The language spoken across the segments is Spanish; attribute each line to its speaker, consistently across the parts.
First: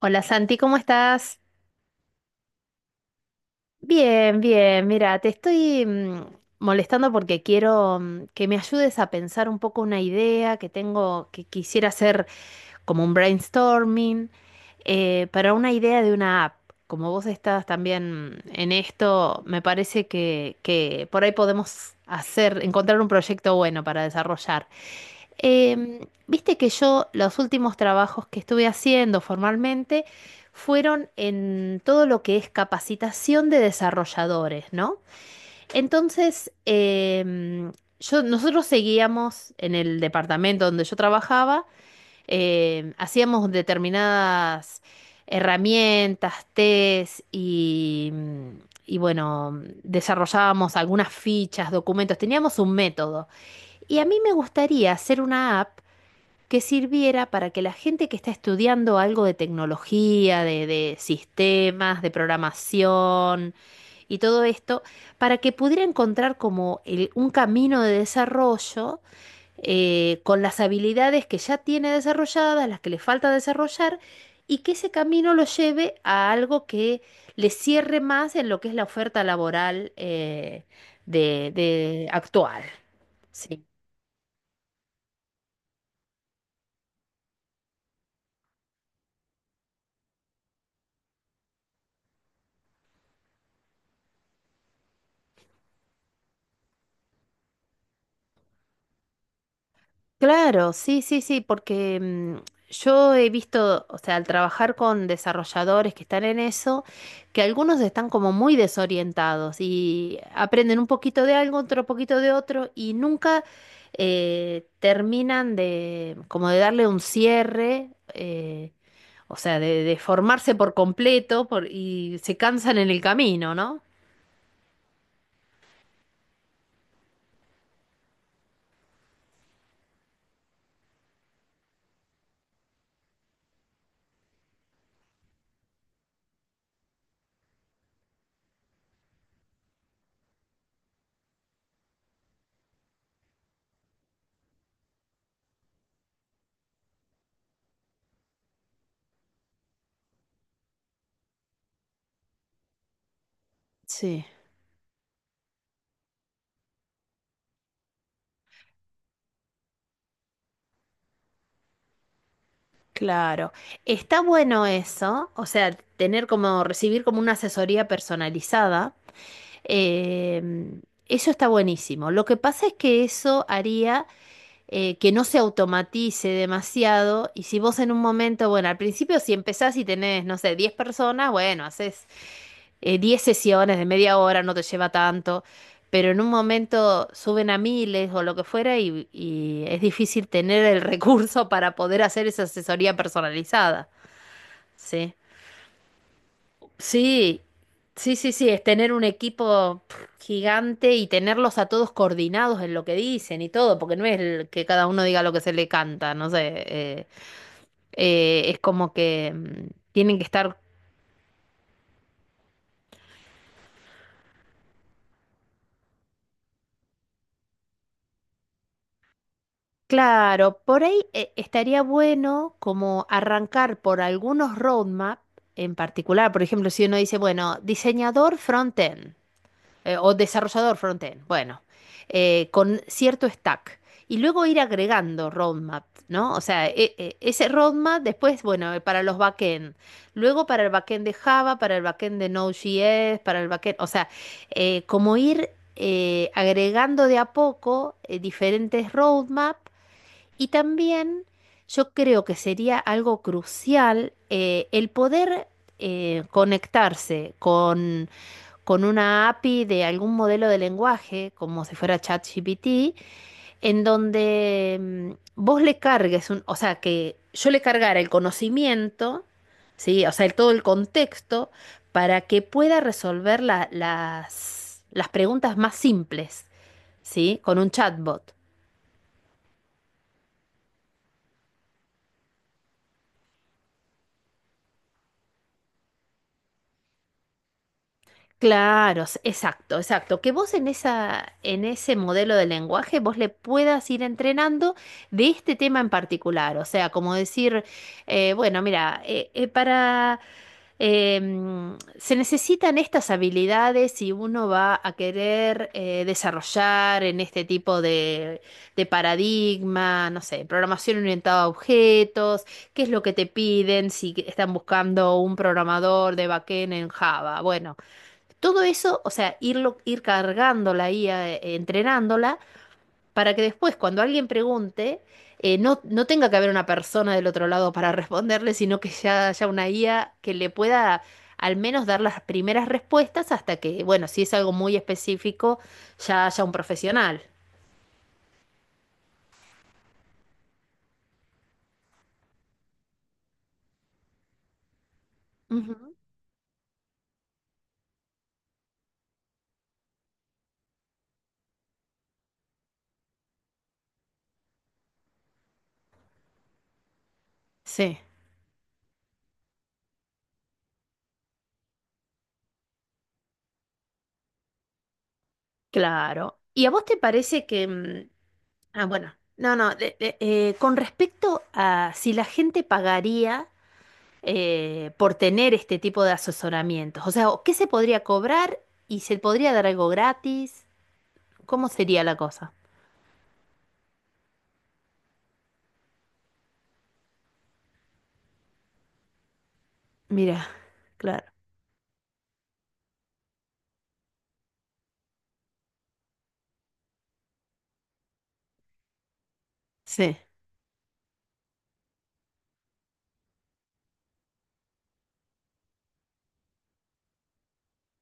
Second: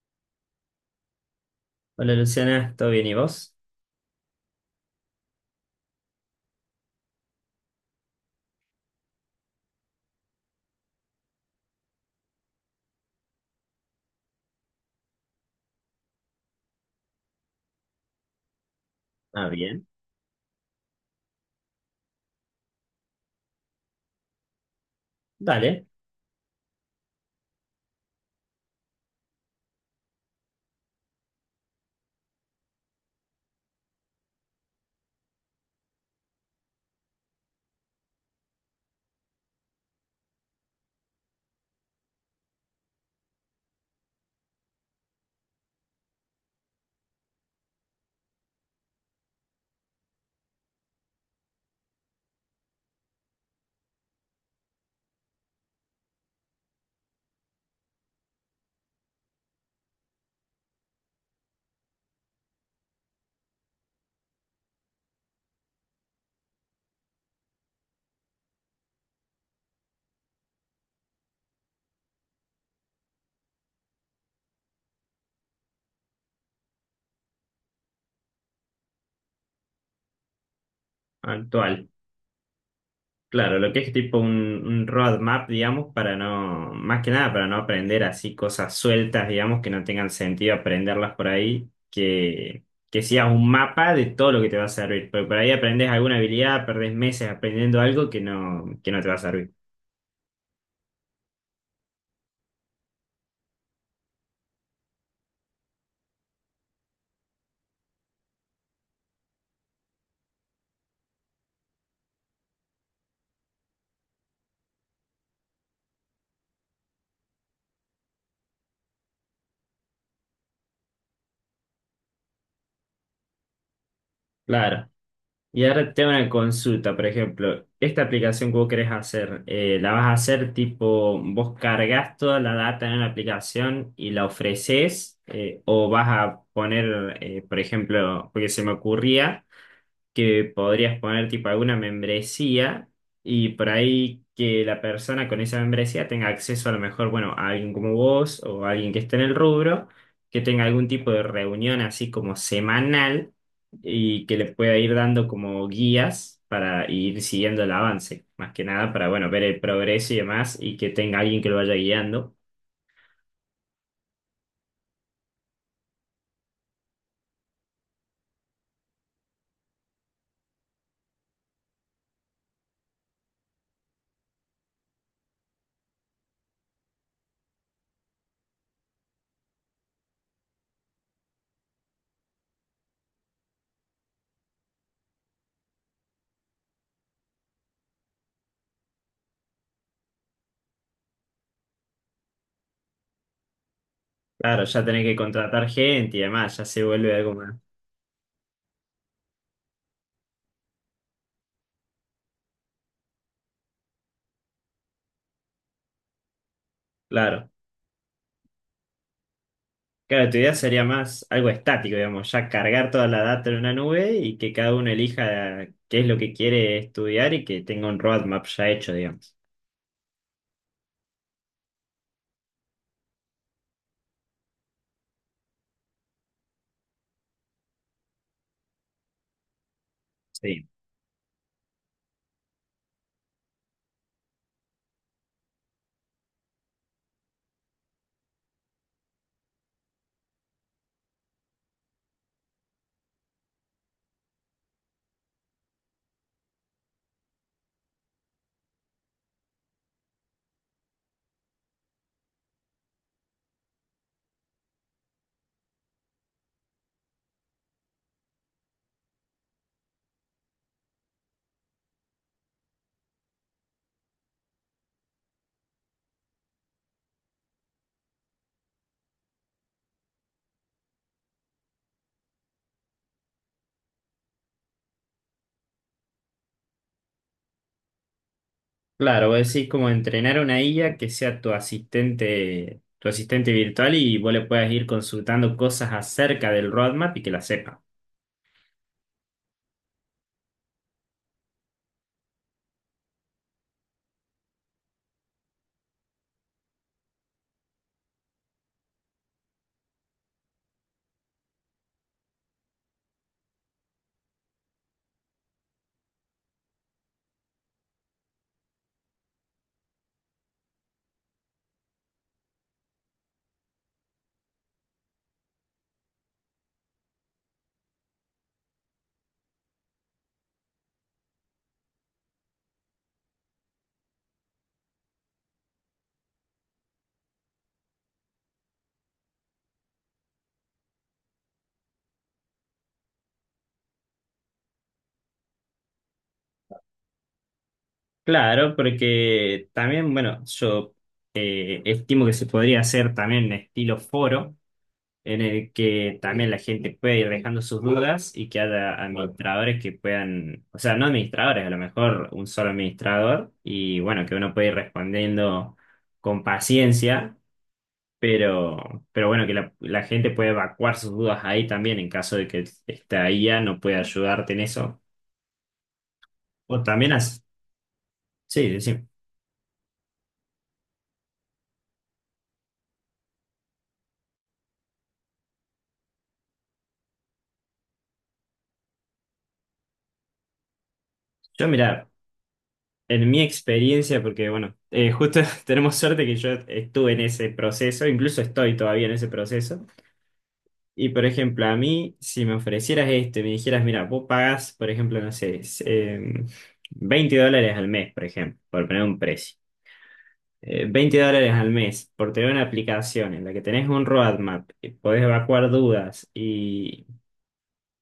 Speaker 1: Hola Santi, ¿cómo estás?
Speaker 2: Hola Luciana, ¿todo bien y vos?
Speaker 1: Bien, bien. Mira, te estoy molestando porque quiero que me ayudes a pensar un poco una idea que tengo, que quisiera hacer como un brainstorming, para una idea de una app. Como vos estás también en esto,
Speaker 2: Ah,
Speaker 1: me
Speaker 2: bien.
Speaker 1: parece que por ahí podemos hacer, encontrar un proyecto bueno para desarrollar.
Speaker 2: Dale,
Speaker 1: Em, Viste que yo los últimos trabajos que estuve haciendo formalmente fueron en todo lo que es capacitación de desarrolladores, ¿no? Entonces, yo, nosotros seguíamos en el departamento donde yo trabajaba, hacíamos determinadas herramientas, test y bueno, desarrollábamos algunas fichas, documentos, teníamos un método. Y a mí me gustaría hacer una app que sirviera para que la gente que está estudiando algo de tecnología, de sistemas, de programación y todo esto, para que pudiera encontrar como un camino de desarrollo, con las habilidades que ya tiene desarrolladas, las que le falta desarrollar, y que ese camino lo lleve a algo que le cierre más en lo que es la oferta laboral, de,
Speaker 2: actual.
Speaker 1: de actual.
Speaker 2: Claro,
Speaker 1: Sí.
Speaker 2: lo que es tipo un roadmap, digamos, para no, más que nada para no aprender así cosas sueltas, digamos, que no tengan sentido aprenderlas por ahí, que sea un mapa de todo lo que te va a servir, porque por ahí aprendes alguna habilidad, perdés meses aprendiendo algo que no te va a servir.
Speaker 1: Claro, sí, sí, sí, porque yo he visto, o sea, al trabajar con desarrolladores que están en eso, que algunos están como muy desorientados y aprenden un poquito de algo, otro poquito de otro y nunca terminan de como de darle un cierre, o sea, de formarse por completo y se cansan en el camino, ¿no?
Speaker 2: Claro. Y ahora tengo una consulta, por ejemplo, esta aplicación que vos querés hacer, ¿la vas a hacer tipo, vos cargas toda la data en la aplicación y la ofreces, o vas a poner, por ejemplo, porque se me ocurría que podrías poner tipo alguna membresía y por ahí que la persona con esa membresía tenga acceso a lo mejor, bueno, a alguien como vos o a alguien que esté en el rubro, que tenga algún tipo de reunión así como semanal
Speaker 1: Sí.
Speaker 2: y que le pueda ir dando como guías para ir siguiendo el avance, más que nada para, bueno, ver el progreso y demás y que tenga alguien que lo vaya guiando.
Speaker 1: Claro, está bueno eso, o sea, tener como, recibir como una asesoría personalizada. em, Eso está buenísimo. Lo que pasa es que eso haría que no se automatice demasiado y si vos en un momento, bueno, al principio si empezás y tenés, no sé, 10 personas, bueno, haces 10 sesiones de 1/2 hora, no te lleva tanto, pero en un momento suben a miles o lo que fuera y es difícil tener el recurso para poder hacer esa asesoría personalizada.
Speaker 2: Claro, ya tenés que
Speaker 1: Sí,
Speaker 2: contratar gente y demás, ya se vuelve algo
Speaker 1: sí,
Speaker 2: más.
Speaker 1: sí, sí, sí, es tener un equipo gigante y tenerlos a todos coordinados en lo que dicen y todo, porque no es el que cada uno diga lo que se le canta, no sé,
Speaker 2: Claro.
Speaker 1: es como que tienen que
Speaker 2: Claro, tu idea
Speaker 1: estar.
Speaker 2: sería más algo estático, digamos, ya cargar toda la data en una nube y que cada uno elija qué es lo que quiere estudiar y que tenga un roadmap ya hecho, digamos.
Speaker 1: Claro, por ahí estaría bueno como arrancar por algunos roadmap en particular, por ejemplo, si uno dice, bueno, diseñador frontend. O
Speaker 2: Sí.
Speaker 1: desarrollador frontend, bueno, con cierto stack. Y luego ir agregando roadmap, ¿no? O sea, ese roadmap después, bueno, para los backend, luego para el backend de Java, para el backend de Node.js, para el backend, o sea, como ir agregando de a poco diferentes roadmap y también yo creo que sería algo crucial, el poder conectarse con una API de algún modelo de lenguaje, como si fuera ChatGPT, en donde vos le cargues o sea, que yo le cargara el conocimiento, ¿sí? O sea, todo el contexto, para que pueda resolver las preguntas más simples, ¿sí? Con un chatbot.
Speaker 2: Claro, vos decís como entrenar una IA que sea tu asistente virtual y vos le puedas ir consultando cosas acerca del roadmap y que la sepa.
Speaker 1: Claro, exacto, exacto. Que vos en esa, en ese modelo de lenguaje vos le puedas ir entrenando de este tema en particular. O sea, como decir, bueno, mira, para se necesitan estas habilidades si uno va a querer desarrollar en este tipo de paradigma, no sé, programación orientada a objetos, qué es lo que te piden si están buscando un programador de backend en Java. Bueno. Todo eso, o sea, irlo, ir cargando la IA, entrenándola, para que después, cuando alguien pregunte, no, no tenga que haber una persona del otro lado para responderle, sino que ya haya una IA que le pueda al menos dar las primeras respuestas hasta que, bueno, si es algo muy específico, ya haya un profesional.
Speaker 2: Claro, porque también, bueno, yo estimo que se podría hacer también estilo foro en el
Speaker 1: Ujú.
Speaker 2: que también la gente puede ir dejando sus dudas y que haya administradores que puedan, o sea, no administradores, a lo mejor un solo administrador y bueno, que uno puede ir respondiendo con paciencia,
Speaker 1: Sí,
Speaker 2: pero, pero bueno, que la gente puede evacuar sus dudas ahí también en caso de que esta IA no pueda ayudarte en eso.
Speaker 1: claro. ¿Y a
Speaker 2: O
Speaker 1: vos te
Speaker 2: también
Speaker 1: parece que...
Speaker 2: sí,
Speaker 1: Ah,
Speaker 2: decime.
Speaker 1: bueno, no, no, de- con respecto a si la gente pagaría por tener este tipo de asesoramientos? O sea, ¿qué se podría cobrar y se podría dar algo gratis? ¿Cómo
Speaker 2: Yo
Speaker 1: sería
Speaker 2: mira,
Speaker 1: la cosa?
Speaker 2: en mi experiencia, porque bueno, justo tenemos suerte que yo estuve en ese proceso, incluso estoy todavía en ese proceso.
Speaker 1: Mira,
Speaker 2: Y
Speaker 1: claro.
Speaker 2: por ejemplo, a mí, si me ofrecieras esto y me dijeras, mira, vos pagás, por ejemplo, no sé, $20 al mes, por ejemplo, por poner un precio.
Speaker 1: Sí,
Speaker 2: $20 al mes por tener una aplicación en la que tenés un roadmap, podés evacuar dudas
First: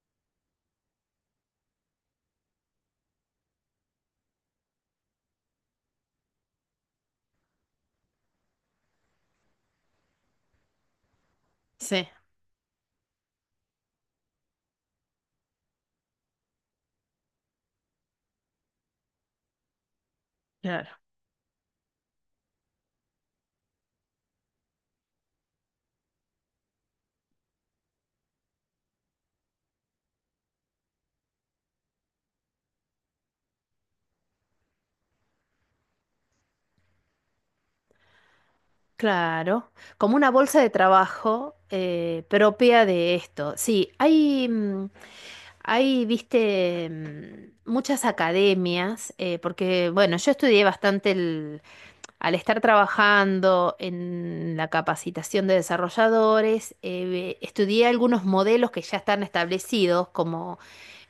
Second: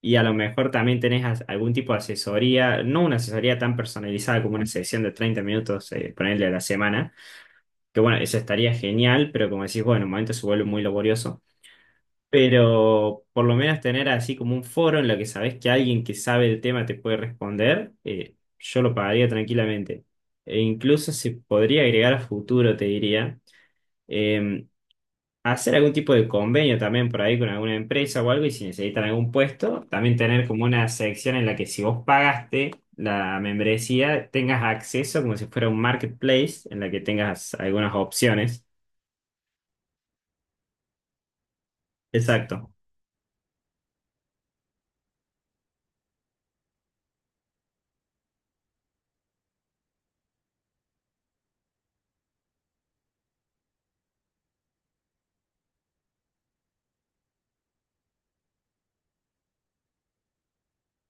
Speaker 2: y a lo mejor también tenés algún tipo de asesoría, no una asesoría tan personalizada como una sesión de 30 minutos, ponerle a la semana, que bueno, eso estaría genial, pero como decís, bueno, en un momento se vuelve muy laborioso.
Speaker 1: sí,
Speaker 2: Pero por lo menos tener así como un foro en lo que sabes que alguien que sabe el tema te puede responder, yo lo pagaría tranquilamente. E
Speaker 1: claro.
Speaker 2: incluso se podría agregar a futuro, te diría, eh, hacer algún tipo de convenio también por ahí con alguna empresa o algo y si necesitan algún puesto, también tener como una sección en la que si vos pagaste la membresía, tengas acceso como si fuera un marketplace en la que tengas algunas opciones.
Speaker 1: Claro, como una bolsa de trabajo
Speaker 2: Exacto.
Speaker 1: propia de esto. Sí, hay, hay, viste, muchas academias, porque, bueno, yo estudié bastante. Al estar trabajando en la capacitación de desarrolladores, estudié algunos modelos que ya están establecidos, como,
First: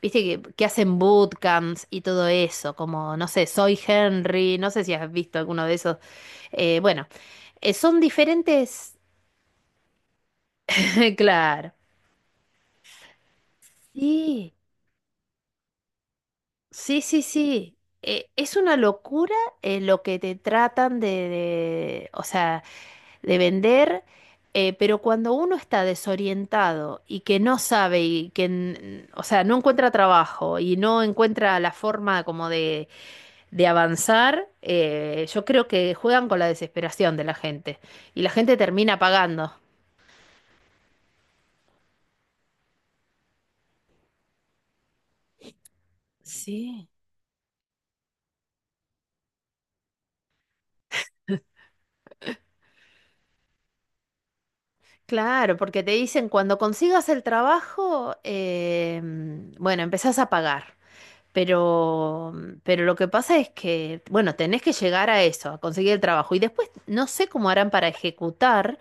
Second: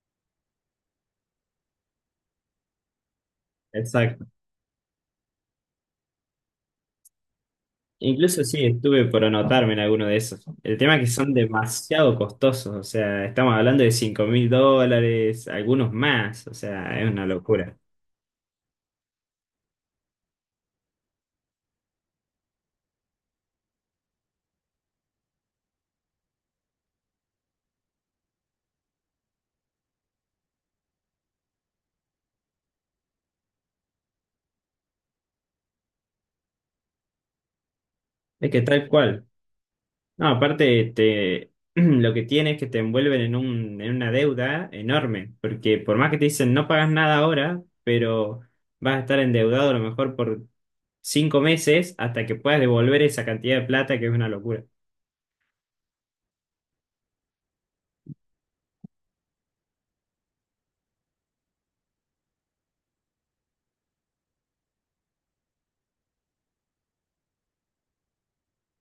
Speaker 1: viste, que hacen bootcamps y todo eso, como, no sé, Soy
Speaker 2: Exacto.
Speaker 1: Henry, no sé si has visto alguno de esos. Bueno, son
Speaker 2: Incluso sí,
Speaker 1: diferentes.
Speaker 2: estuve por anotarme en alguno de esos. El tema es que son
Speaker 1: Claro.
Speaker 2: demasiado costosos, o sea, estamos hablando de cinco mil
Speaker 1: Sí.
Speaker 2: dólares, algunos más, o sea,
Speaker 1: Sí,
Speaker 2: es
Speaker 1: sí,
Speaker 2: una
Speaker 1: sí.
Speaker 2: locura.
Speaker 1: Es una locura, lo que te tratan de, o sea, de vender, pero cuando uno está desorientado y que no sabe y que, o sea, no encuentra trabajo y no encuentra la forma como de avanzar, yo creo que juegan con la desesperación de la gente y la
Speaker 2: Es
Speaker 1: gente
Speaker 2: que tal
Speaker 1: termina
Speaker 2: cual.
Speaker 1: pagando.
Speaker 2: No, aparte, te, lo que tiene es que te envuelven en una deuda enorme, porque por más que te dicen no
Speaker 1: Sí.
Speaker 2: pagas nada ahora, pero vas a estar endeudado a lo mejor por 5 meses hasta que puedas devolver esa cantidad de plata, que es una locura.
Speaker 1: Claro, porque te dicen cuando consigas el trabajo, bueno, empezás a pagar. Pero lo que pasa es que, bueno, tenés que llegar a eso, a conseguir el trabajo. Y después no sé cómo harán para ejecutar,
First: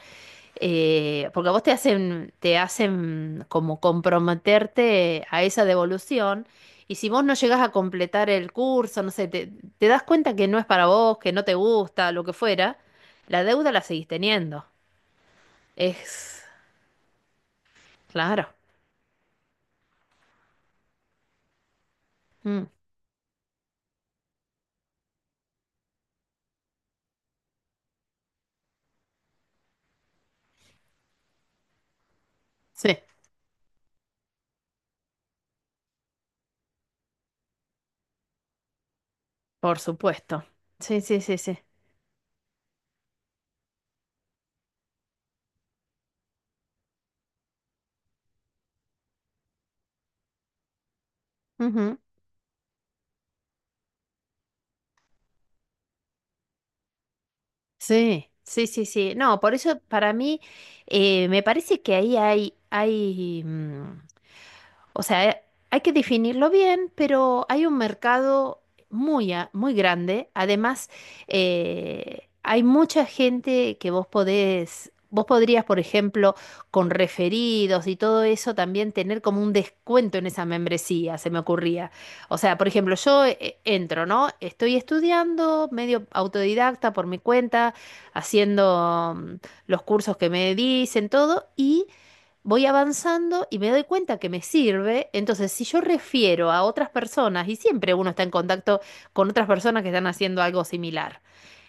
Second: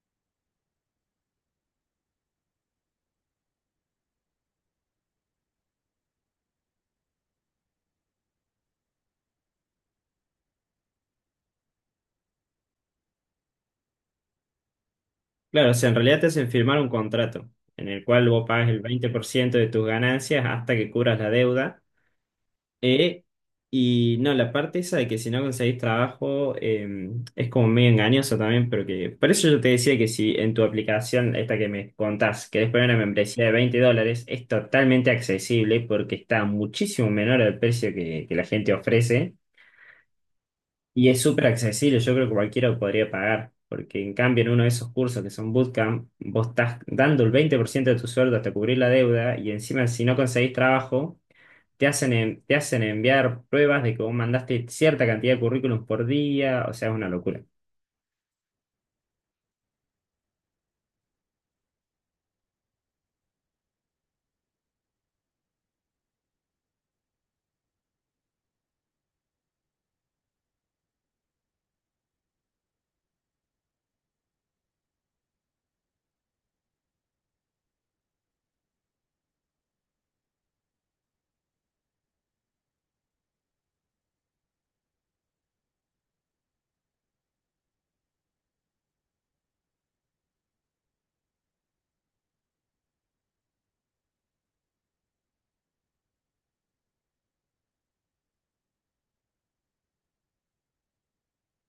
Speaker 1: porque a vos te hacen como comprometerte a esa devolución. Y si vos no llegás a completar el curso, no sé, te das cuenta que no es para vos, que no te gusta, lo que fuera, la deuda la seguís teniendo.
Speaker 2: Claro, o sea, en realidad te
Speaker 1: Es
Speaker 2: hacen firmar un contrato en el cual vos
Speaker 1: claro.
Speaker 2: pagas el 20% de tus ganancias hasta que cubras la deuda.
Speaker 1: Mm,
Speaker 2: eh, y no, la parte esa de que si no conseguís trabajo es como medio engañoso también, pero que por eso yo te decía que si en tu aplicación, esta que me contás, querés poner
Speaker 1: sí,
Speaker 2: una membresía de $20, es totalmente accesible porque está muchísimo menor al precio que la gente ofrece.
Speaker 1: por supuesto. Sí,
Speaker 2: Y
Speaker 1: sí,
Speaker 2: es
Speaker 1: sí,
Speaker 2: súper
Speaker 1: sí.
Speaker 2: accesible, yo creo que cualquiera lo podría pagar, porque en cambio en uno de esos cursos que son bootcamp, vos estás dando el 20% de tu sueldo hasta cubrir la deuda y encima si no conseguís trabajo, te hacen enviar pruebas de que vos mandaste cierta cantidad de currículums por día, o sea, es una locura.
Speaker 1: Sí, sí, sí, sí. No, por eso para mí me parece que ahí hay, o sea, hay que definirlo bien, pero hay un mercado muy, muy grande. Además, hay mucha gente que vos podés, vos podrías, por ejemplo, con referidos y todo eso, también tener como un descuento en esa membresía, se me ocurría. O sea, por ejemplo, yo entro, ¿no? Estoy estudiando medio autodidacta por mi cuenta, haciendo los cursos que me dicen, todo, y voy avanzando y me doy cuenta que me sirve. Entonces, si yo refiero a otras personas, y siempre uno está en contacto con otras personas que están haciendo algo similar.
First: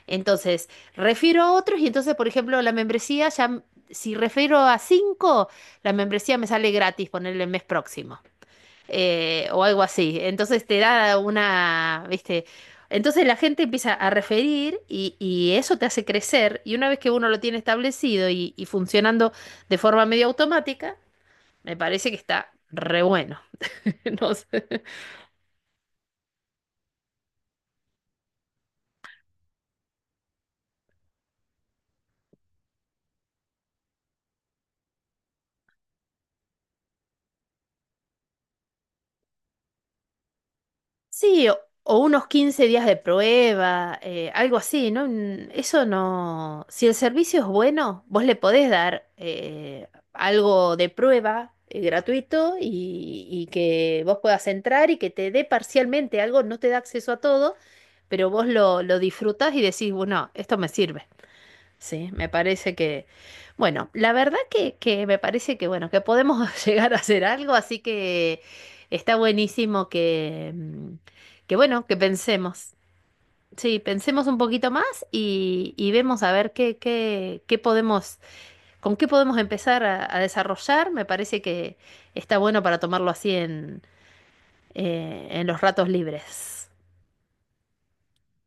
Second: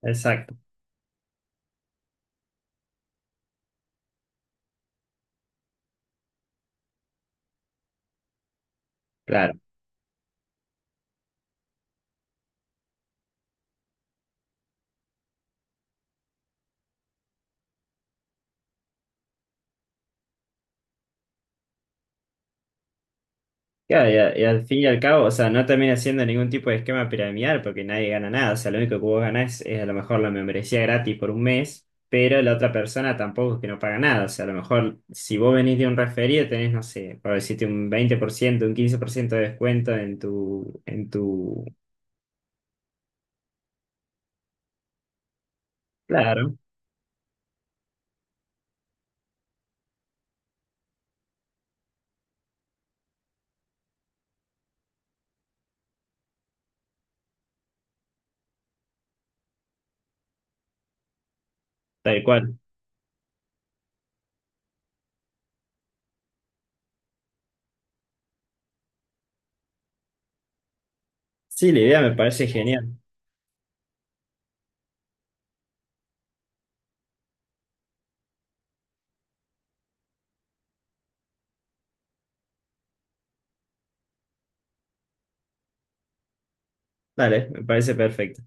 Speaker 2: Exacto.
Speaker 1: Entonces, refiero a otros y entonces, por ejemplo, la membresía ya, si refiero a 5, la membresía me sale gratis ponerle el mes próximo.
Speaker 2: Claro.
Speaker 1: O algo así. Entonces te da una, ¿viste? Entonces la gente empieza a referir y eso te hace crecer y una vez que uno lo tiene establecido y funcionando de forma medio automática, me parece que está re bueno.
Speaker 2: Claro, y,
Speaker 1: No
Speaker 2: a- y al fin
Speaker 1: sé.
Speaker 2: y al cabo, o sea, no termina siendo ningún tipo de esquema piramidal porque nadie gana nada. O sea, lo único que vos ganás es a lo mejor la membresía gratis por un mes, pero la otra persona tampoco es que no paga nada. O sea, a lo mejor si vos venís de un referido tenés, no sé, por decirte un 20% un 15% de descuento en tu, en
Speaker 1: Sí, o,
Speaker 2: tu...
Speaker 1: o unos 15 días de prueba, algo así, ¿no? Eso
Speaker 2: Claro,
Speaker 1: no. Si el servicio es bueno, vos le podés dar algo de prueba gratuito y que vos puedas entrar y que te dé parcialmente algo, no te da acceso a todo, pero vos lo disfrutás y decís, bueno, esto me sirve. Sí,
Speaker 2: tal
Speaker 1: me
Speaker 2: cual.
Speaker 1: parece que, bueno, la verdad que me parece que, bueno, que podemos llegar a hacer algo, así que está buenísimo que
Speaker 2: Sí, la
Speaker 1: bueno, que
Speaker 2: idea me parece
Speaker 1: pensemos.
Speaker 2: genial.
Speaker 1: Sí, pensemos un poquito más y vemos a ver qué podemos, con qué podemos empezar a desarrollar. Me parece que está bueno para tomarlo así en los ratos libres.
Speaker 2: Dale, me parece perfecto.